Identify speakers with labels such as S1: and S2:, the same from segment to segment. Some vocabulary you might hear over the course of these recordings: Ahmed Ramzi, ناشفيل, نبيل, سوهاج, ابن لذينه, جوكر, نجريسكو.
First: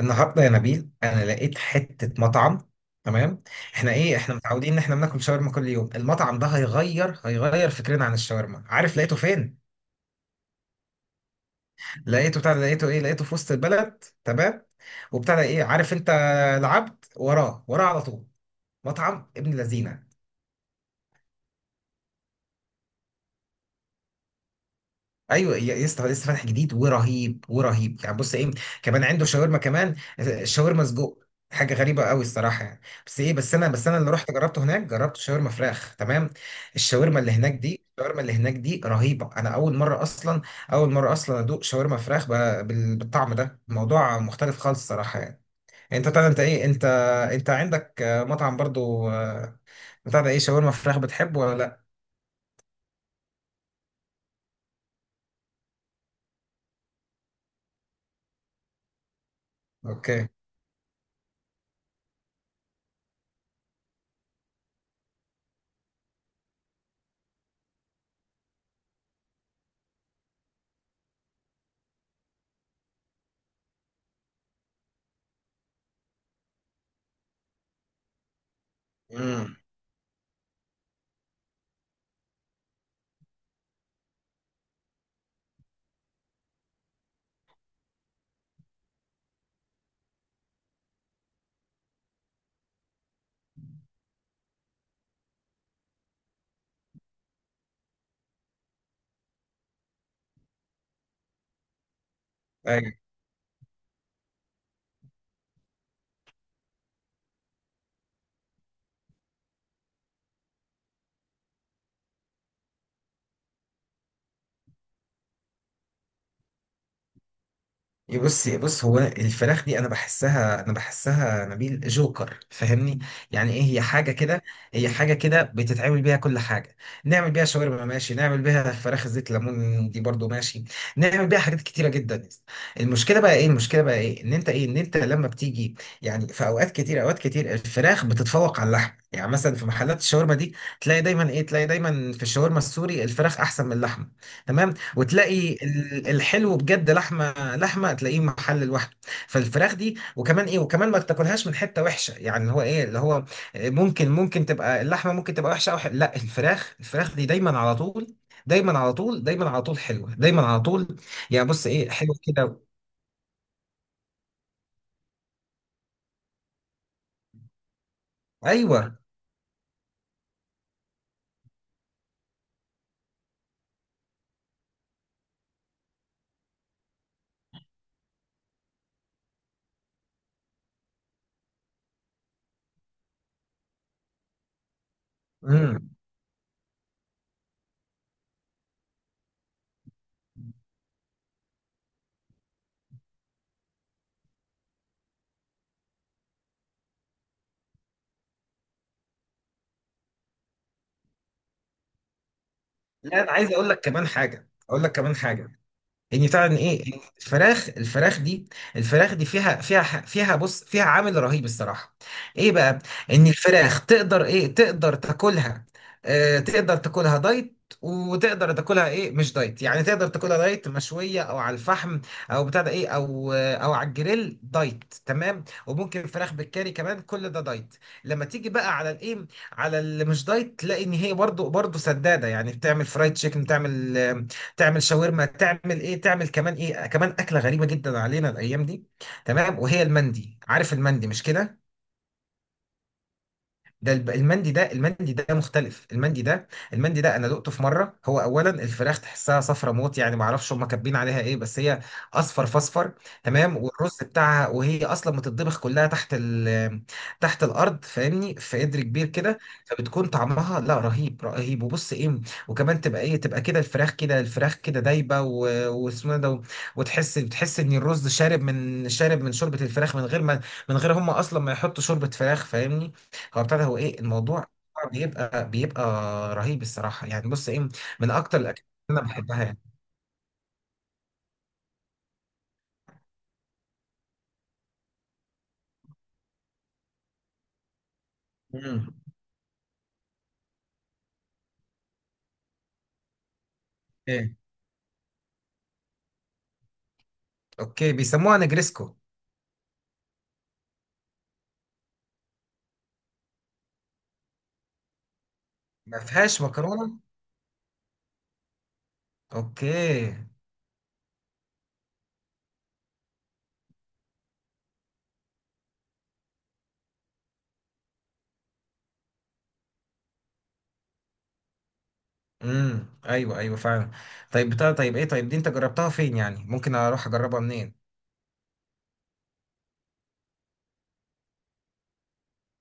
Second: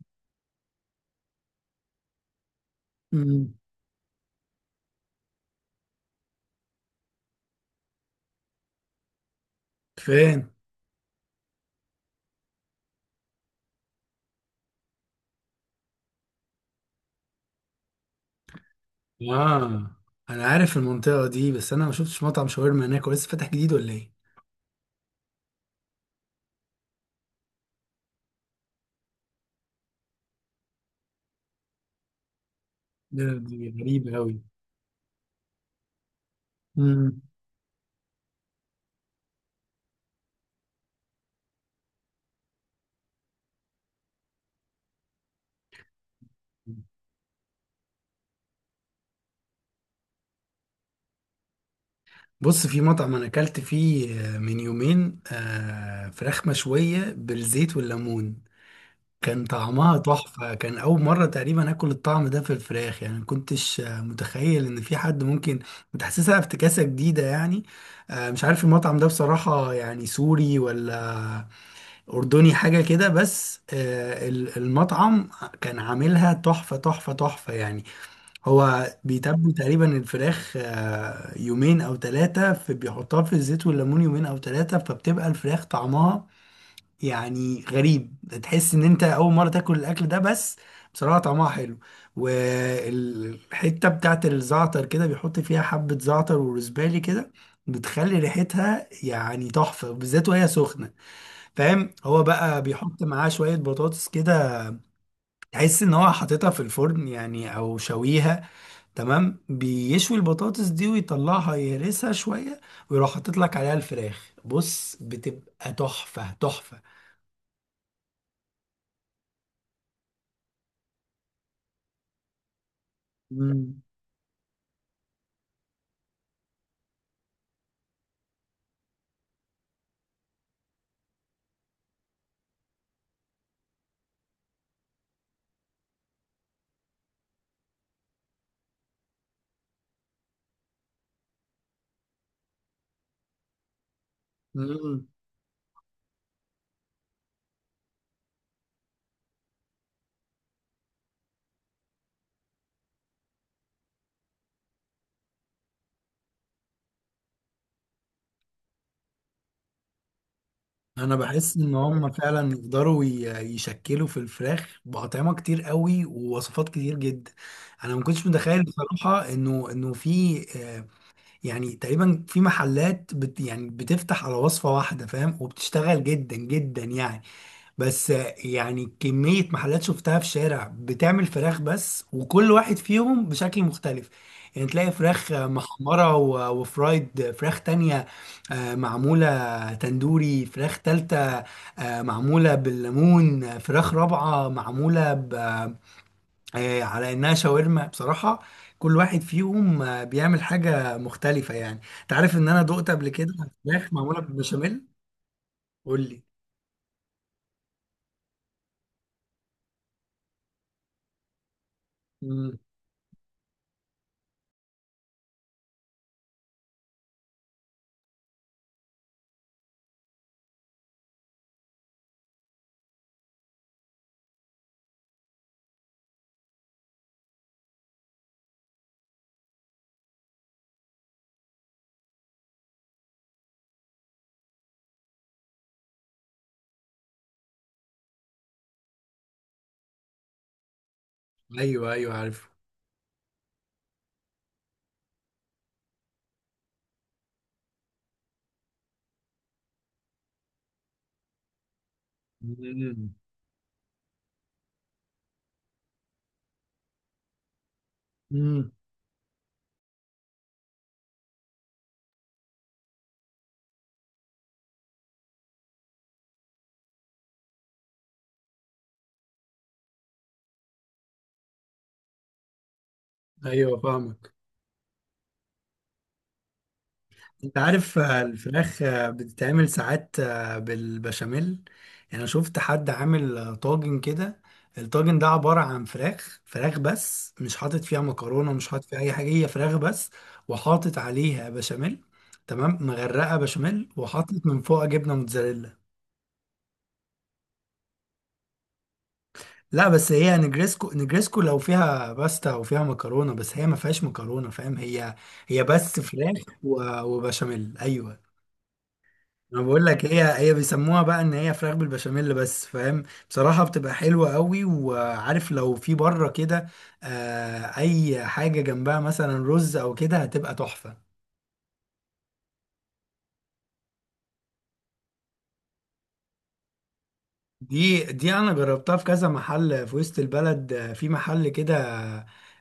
S1: النهارده يا نبيل انا لقيت حته مطعم. تمام.
S2: مم.
S1: احنا متعودين ان احنا بناكل شاورما كل يوم. المطعم ده هيغير فكرنا عن الشاورما. عارف لقيته فين؟
S2: فين؟
S1: لقيته بتاع ده- لقيته ايه لقيته في وسط البلد. تمام. وبتاع ده ايه عارف انت؟ العبد وراه وراه على طول. مطعم ابن
S2: اه،
S1: لذينه.
S2: انا عارف المنطقه دي، بس انا ما شفتش مطعم شاورما هناك. هو لسه فاتح جديد ولا ايه؟
S1: ايوه يا اسطى، لسه فاتح جديد ورهيب ورهيب. يعني بص ايه كمان عنده شاورما. كمان شاورما سجق، حاجه غريبه قوي الصراحه يعني. بس
S2: ده
S1: ايه بس
S2: دي
S1: انا بس انا اللي
S2: غريبة
S1: رحت
S2: أوي.
S1: جربته هناك، جربت شاورما فراخ. تمام.
S2: مم.
S1: الشاورما اللي هناك دي رهيبه. انا اول مره اصلا اول مره اصلا ادوق شاورما فراخ بالطعم ده. الموضوع مختلف خالص الصراحه يعني. انت طبعا انت ايه انت انت عندك مطعم برضو بتاع ده ايه شاورما فراخ، بتحبه ولا لا؟
S2: بص، في مطعم انا اكلت فيه من يومين فراخ مشويه بالزيت والليمون. كان طعمها
S1: اوكي.
S2: تحفه، كان اول مره تقريبا اكل الطعم ده في الفراخ، يعني ما كنتش متخيل ان في حد ممكن متحسسها افتكاسه جديده يعني. مش عارف المطعم ده بصراحه، يعني سوري ولا أردني حاجة كده، بس المطعم كان عاملها تحفة تحفة تحفة يعني. هو بيتبل
S1: امم.
S2: تقريبا الفراخ يومين أو ثلاثة، في بيحطها في الزيت والليمون يومين أو ثلاثة، فبتبقى الفراخ طعمها يعني غريب. تحس إن أنت أول مرة تاكل الأكل ده. بس بصراحة طعمها حلو. والحتة بتاعت الزعتر كده بيحط فيها حبة زعتر وروزبالي، كده بتخلي ريحتها يعني تحفة، بالذات وهي سخنة. فاهم؟ هو بقى بيحط معاه شوية بطاطس كده تحس ان هو حاططها في الفرن يعني، او شويها. تمام، بيشوي البطاطس دي ويطلعها يهرسها شوية، ويروح حاطط لك عليها الفراخ، بص بتبقى تحفة تحفة.
S1: إيه، بص إيه، بص هو الفراخ دي، انا بحسها نبيل جوكر، فاهمني؟ يعني ايه،
S2: مم.
S1: هي حاجه كده. هي حاجه كده بتتعمل بيها كل حاجه. نعمل بيها شاورما ماشي، نعمل بيها فراخ زيت ليمون دي برضو ماشي، نعمل بيها حاجات كتيره جدا. المشكله بقى ايه، ان انت لما بتيجي يعني، في اوقات كتير، اوقات كتير الفراخ بتتفوق على اللحم. يعني مثلا في محلات الشاورما دي، تلاقي دايما في الشاورما السوري الفراخ احسن من اللحمه. تمام.
S2: مم.
S1: وتلاقي الحلو بجد لحمه، لحمه تلاقيه محل لوحده. فالفراخ دي وكمان ما تاكلهاش من حته وحشه، يعني اللي هو ممكن، ممكن تبقى اللحمه ممكن تبقى وحشه او حلوة. لا، الفراخ، الفراخ دي دايما على طول، دايما على طول، دايما على طول حلوه، دايما على طول.
S2: انا
S1: يعني
S2: بحس
S1: بص
S2: ان
S1: ايه
S2: هم
S1: حلوه
S2: فعلا
S1: كده.
S2: يقدروا يشكلوا في الفراخ باطعمة كتير قوي ووصفات كتير جدا. انا ما كنتش متخيل
S1: ايوه.
S2: بصراحة انه في يعني تقريبا في محلات يعني بتفتح على وصفة واحدة، فاهم؟ وبتشتغل جدا جدا يعني. بس يعني كمية محلات شفتها في شارع بتعمل فراخ بس، وكل واحد فيهم بشكل مختلف. يعني تلاقي فراخ
S1: امم.
S2: محمرة و- وفرايد، فراخ تانية معمولة تندوري، فراخ تالتة معمولة بالليمون، فراخ رابعة معمولة على انها شاورما بصراحه. كل واحد فيهم بيعمل حاجه مختلفه. يعني انت عارف ان انا دقت قبل
S1: لا، انا
S2: كده
S1: عايز اقول لك
S2: فراخ
S1: كمان
S2: معموله
S1: حاجه اقول
S2: بالبشاميل.
S1: لك كمان حاجه،
S2: قول لي.
S1: يعني بتاع ان فعلا إن الفراخ، الفراخ دي فيها، فيها ح- فيها بص فيها عامل رهيب الصراحه. ايه
S2: مم.
S1: بقى؟ ان الفراخ تقدر تاكلها، آه تقدر تاكلها دايت، وتقدر تاكلها ايه مش دايت. يعني تقدر تاكلها دايت مشويه او على الفحم، او بتاع ده ايه او آه، او على الجريل دايت، تمام. وممكن فراخ بالكاري كمان، كل ده دايت. لما تيجي بقى على الايه على اللي مش دايت، تلاقي ان هي برضو، برضو سداده. يعني بتعمل فرايد تشيكن، بتعمل شاورما، تعمل كمان ايه كمان اكله غريبه جدا علينا الايام دي، تمام. وهي المندي، عارف المندي مش كده؟
S2: ايوه، ايوه، عارف.
S1: ده المندي ده مختلف. المندي ده انا دقته في مره. هو اولا الفراخ تحسها صفرة موت، يعني ما اعرفش هم كاتبين عليها ايه، بس هي اصفر فاصفر.
S2: مم.
S1: تمام. والرز بتاعها، وهي اصلا متطبخ كلها تحت ال، تحت الارض، فاهمني؟ في
S2: مم.
S1: قدر كبير كده. فبتكون طعمها لا رهيب، رهيب. وبص ايه وكمان تبقى تبقى كده، الفراخ كده، الفراخ كده دايبه واسمه إيه ده، بتحس ان الرز شارب، من شوربه الفراخ، من غير ما، من غير هم اصلا ما يحطوا شوربه فراخ، فاهمني؟ فابتدى
S2: ايوه،
S1: هو ايه
S2: فاهمك.
S1: الموضوع بيبقى رهيب الصراحه يعني. بص
S2: انت
S1: ايه
S2: عارف
S1: من اكتر الاكلات
S2: الفراخ
S1: اللي انا بحبها يعني.
S2: بتتعمل ساعات بالبشاميل يعني. انا شفت حد عامل طاجن كده. الطاجن ده عبارة عن فراخ فراخ بس، مش حاطط فيها مكرونة، مش حاطط
S1: امم.
S2: فيها اي حاجة، هي فراخ بس. وحاطط عليها بشاميل. تمام، مغرقة بشاميل،
S1: ايه؟
S2: وحاطط من فوق جبنة موتزاريلا.
S1: اوكي، بيسموها نجريسكو.
S2: لا، بس هي نجريسكو، نجريسكو لو فيها باستا وفيها مكرونة، بس هي ما فيهاش مكرونة. فاهم؟ هي هي
S1: ما
S2: بس فراخ
S1: فيهاش مكرونه.
S2: و- وبشاميل، ايوه. انا بقول لك
S1: اوكي.
S2: هي هي بيسموها بقى ان هي فراخ بالبشاميل بس، فاهم؟ بصراحه بتبقى حلوه قوي. وعارف، لو في بره كده اي حاجه جنبها مثلا رز او كده هتبقى تحفه.
S1: امم. ايوه، ايوه فعلا. طيب، بتاع طيب ايه طيب دي انت جربتها فين يعني؟ ممكن اروح اجربها منين؟
S2: دي انا جربتها في كذا محل في وسط البلد، في محل كده.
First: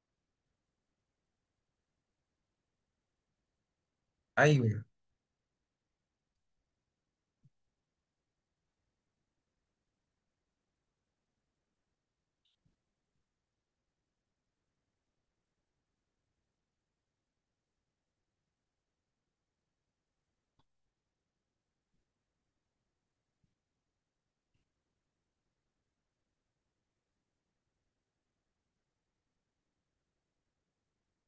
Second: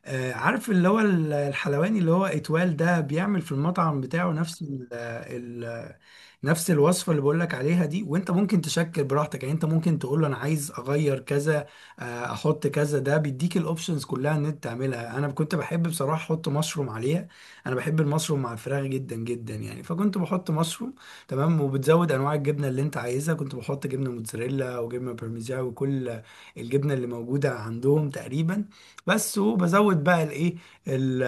S2: عارف اللي هو الحلواني اللي هو اتوال ده بيعمل في المطعم بتاعه نفس
S1: ايوه.
S2: ال ال نفس الوصفة اللي بقولك عليها دي. وانت ممكن تشكل براحتك، يعني انت ممكن تقول له انا عايز اغير كذا، احط كذا. ده بيديك الاوبشنز كلها ان انت تعملها. انا كنت بحب بصراحة احط مشروم عليها. انا بحب المشروم مع الفراخ جدا جدا يعني، فكنت بحط مشروم. تمام، وبتزود انواع الجبنه اللي انت عايزها. كنت بحط جبنه موتزاريلا وجبنه بارميجان وكل الجبنه اللي موجوده عندهم تقريبا. بس، وبزود بقى الايه، ال-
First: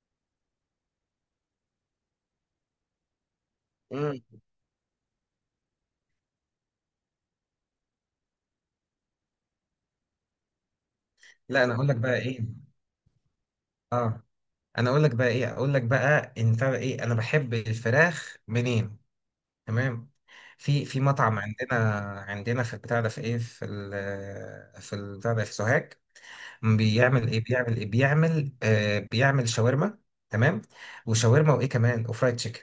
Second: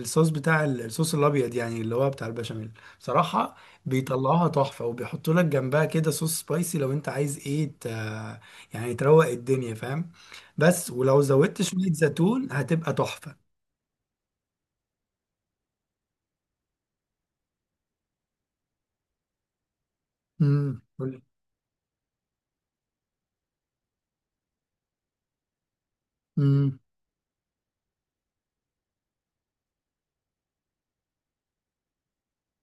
S2: الصوص بتاع الصوص الابيض يعني، اللي هو بتاع البشاميل. بصراحه
S1: امم.
S2: بيطلعوها تحفه، وبيحطوا لك جنبها كده صوص سبايسي لو انت عايز ايه يعني تروق الدنيا، فاهم؟ بس ولو زودت
S1: لا، انا اقول
S2: شويه
S1: لك بقى
S2: زيتون
S1: ايه
S2: هتبقى تحفه.
S1: اه انا اقول لك بقى ايه اقول لك بقى، ان بتاع ده ايه انا بحب الفراخ منين، تمام. في مطعم عندنا، عندنا في البتاع ده في ايه في ال في البتاع ده في سوهاج. بيعمل ايه بيعمل ايه بيعمل آه بيعمل شاورما، تمام. وشاورما وايه كمان وفرايد تشيكن.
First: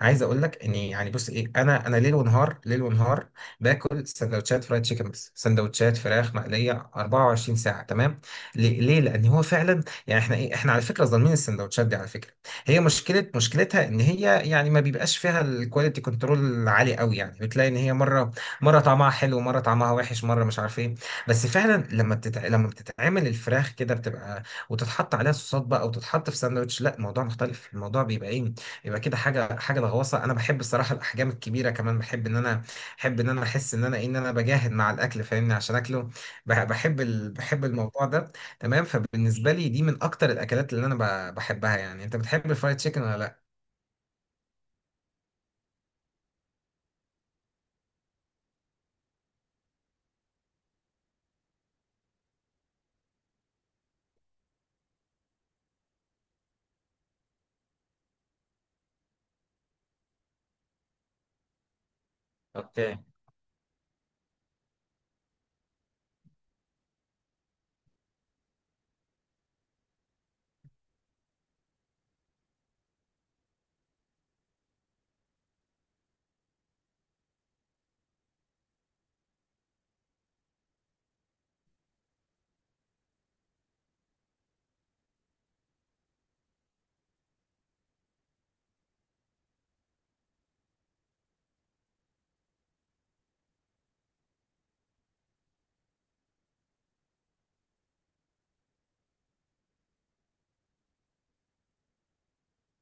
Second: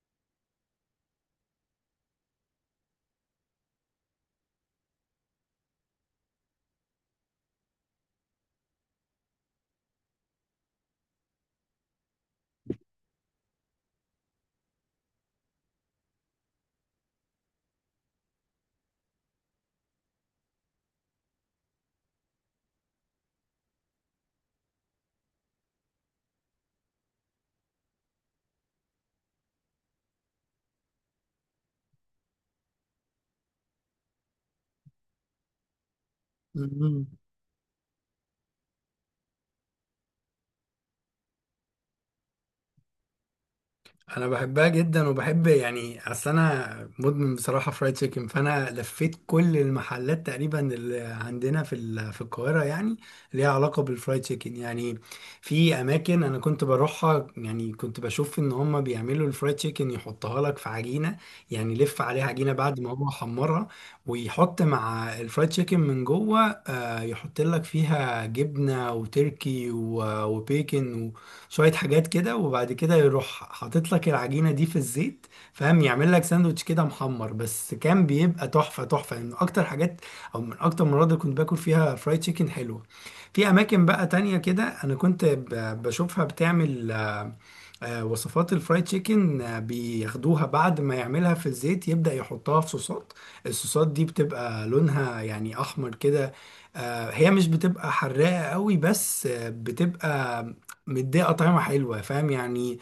S1: عايز اقول لك ان يعني بص ايه انا ليل ونهار، ليل ونهار باكل سندوتشات فرايد تشيكن، بس سندوتشات فراخ مقليه 24 ساعه. تمام. ليه؟ ليه؟ لان هو فعلا يعني احنا ايه احنا على فكره ظالمين السندوتشات دي على فكره. هي مشكله، مشكلتها ان هي يعني ما بيبقاش فيها الكواليتي كنترول عالي قوي. يعني بتلاقي ان هي مره، مره طعمها حلو، مره طعمها وحش، مره مش عارف ايه. بس فعلا لما بتتعمل الفراخ كده، بتبقى وتتحط عليها صوصات بقى، او تتحط في ساندوتش، لا الموضوع مختلف. الموضوع بيبقى ايه بيبقى كده حاجه، حاجه لغواصه. انا بحب الصراحه الاحجام الكبيره كمان. بحب ان انا احس ان انا بجاهد مع الاكل فاهمني، عشان اكله.
S2: امم.
S1: بحب الموضوع ده تمام. فبالنسبه لي، دي من اكتر الاكلات اللي انا بحبها يعني. انت بتحب الفرايد تشيكن ولا لا؟
S2: انا بحبها جدا وبحب يعني، اصل انا مدمن بصراحه فرايد تشيكن، فانا لفيت كل المحلات تقريبا اللي عندنا في في القاهره يعني، ليها علاقه بالفرايد تشيكن يعني. في اماكن انا كنت بروحها، يعني كنت بشوف ان هم بيعملوا الفرايد تشيكن يحطها لك في عجينه. يعني يلف عليها عجينه بعد ما هو حمرها، ويحط مع الفرايد تشيكن من جوه يحط لك فيها جبنه وتركي و- وبيكن، شوية حاجات كده. وبعد كده يروح حاطط لك العجينة دي في الزيت، فاهم؟ يعمل لك ساندوتش كده محمر، بس كان بيبقى تحفة تحفة يعني. من أكتر حاجات أو من أكتر المرات اللي كنت باكل فيها فرايد تشيكن حلوة. في أماكن بقى تانية كده، أنا كنت بشوفها بتعمل وصفات الفرايد تشيكن، بياخدوها بعد ما يعملها في الزيت، يبدأ يحطها في صوصات. الصوصات دي بتبقى لونها يعني أحمر كده. هي مش بتبقى حراقة قوي، بس بتبقى مدية طعمة حلوة، فاهم يعني؟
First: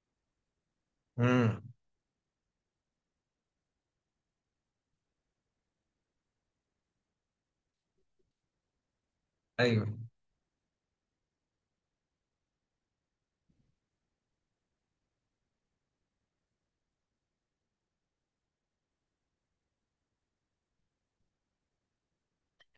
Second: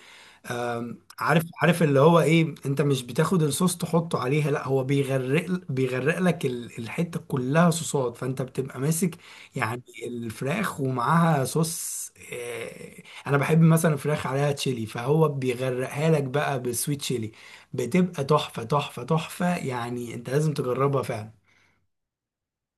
S2: عارف اللي هو ايه، انت مش بتاخد الصوص تحطه عليها، لا، هو بيغرق لك الحتة كلها صوصات، فانت بتبقى ماسك يعني
S1: امم.
S2: الفراخ ومعاها صوص. آه، انا بحب مثلا فراخ عليها تشيلي، فهو بيغرقها لك بقى بالسويت تشيلي، بتبقى تحفة تحفة تحفة يعني. انت لازم تجربها فعلا.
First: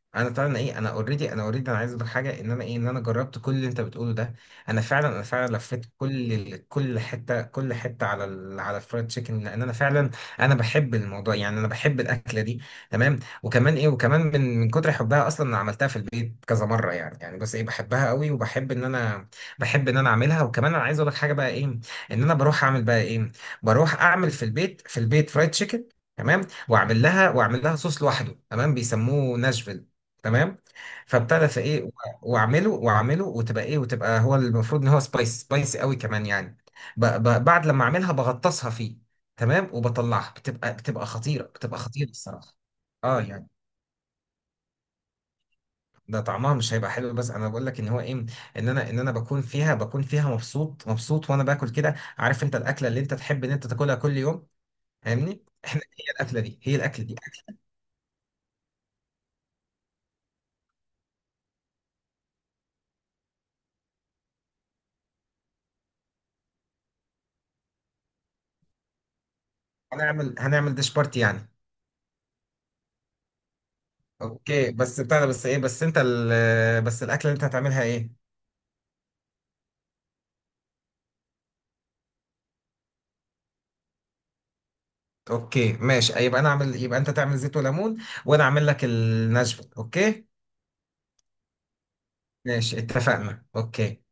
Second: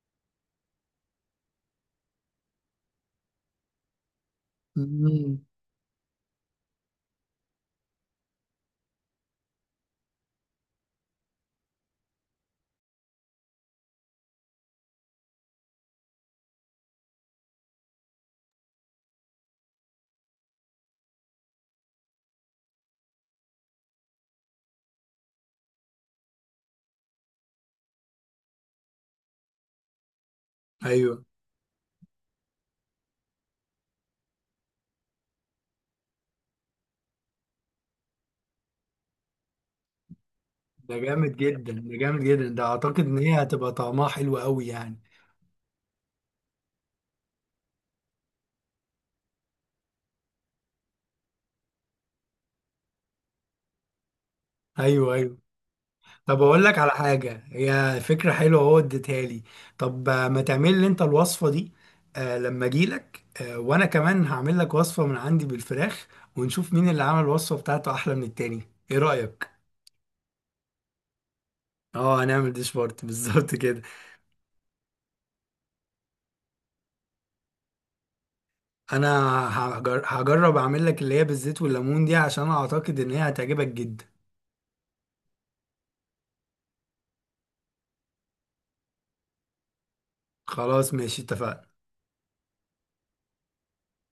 S1: انا طبعا انا اوريدي، انا اوريدي، انا عايز اقول حاجه ان انا ايه ان انا جربت كل اللي انت بتقوله ده. انا فعلا انا
S2: مم.
S1: فعلا لفيت كل حته على على الفرايد تشيكن، لان انا فعلا انا بحب الموضوع يعني، انا بحب الاكله دي تمام. وكمان من، من كتر حبها اصلا انا عملتها في البيت كذا مره يعني. يعني بس ايه بحبها قوي وبحب ان انا، بحب ان انا اعملها. وكمان انا عايز اقول لك حاجه، بقى ايه ان انا بروح اعمل، بقى ايه بروح اعمل في البيت، فرايد تشيكن، تمام. واعمل لها صوص لوحده، تمام، بيسموه ناشفيل، تمام.
S2: ايوه.
S1: فابتدى في ايه و- واعمله واعمله وتبقى ايه وتبقى هو المفروض ان هو سبايس، سبايس قوي كمان يعني. ب ب بعد لما اعملها بغطسها فيه، تمام، وبطلعها،
S2: ده
S1: بتبقى
S2: جامد
S1: خطيره،
S2: جدا،
S1: بتبقى
S2: ده
S1: خطيره
S2: جامد جدا،
S1: الصراحه.
S2: ده اعتقد ان
S1: اه
S2: هي
S1: يعني،
S2: هتبقى طعمها حلو قوي يعني.
S1: ده طعمها مش هيبقى حلو، بس انا بقول لك ان هو ايه ان انا ان انا بكون فيها مبسوط، مبسوط وانا باكل كده. عارف انت الاكله اللي انت تحب ان انت تاكلها كل يوم
S2: ايوه، ايوه.
S1: فاهمني؟ احنا هي الاكله
S2: طب
S1: دي،
S2: اقول
S1: هي
S2: لك على
S1: الاكله دي.
S2: حاجه، هي فكره حلوه هو اديتها لي. طب، ما تعمل لي انت الوصفه دي. آه، لما اجي لك، آه، وانا كمان هعمل لك وصفه من عندي بالفراخ، ونشوف مين اللي عمل الوصفه بتاعته احلى من التاني. ايه رايك؟
S1: هنعمل ديش بارتي يعني.
S2: اه، هنعمل ديش بارت بالظبط كده.
S1: اوكي، بس بتاع ده بس ايه بس انت بس الاكله اللي انت هتعملها ايه؟
S2: انا هجرب اعمل لك اللي هي بالزيت والليمون دي، عشان اعتقد ان هي هتعجبك جدا.
S1: اوكي ماشي، يبقى انا اعمل، يبقى انت تعمل زيت وليمون، وانا اعمل لك النشفه. اوكي
S2: خلاص، ماشي، اتفقنا.
S1: ماشي، اتفقنا. اوكي.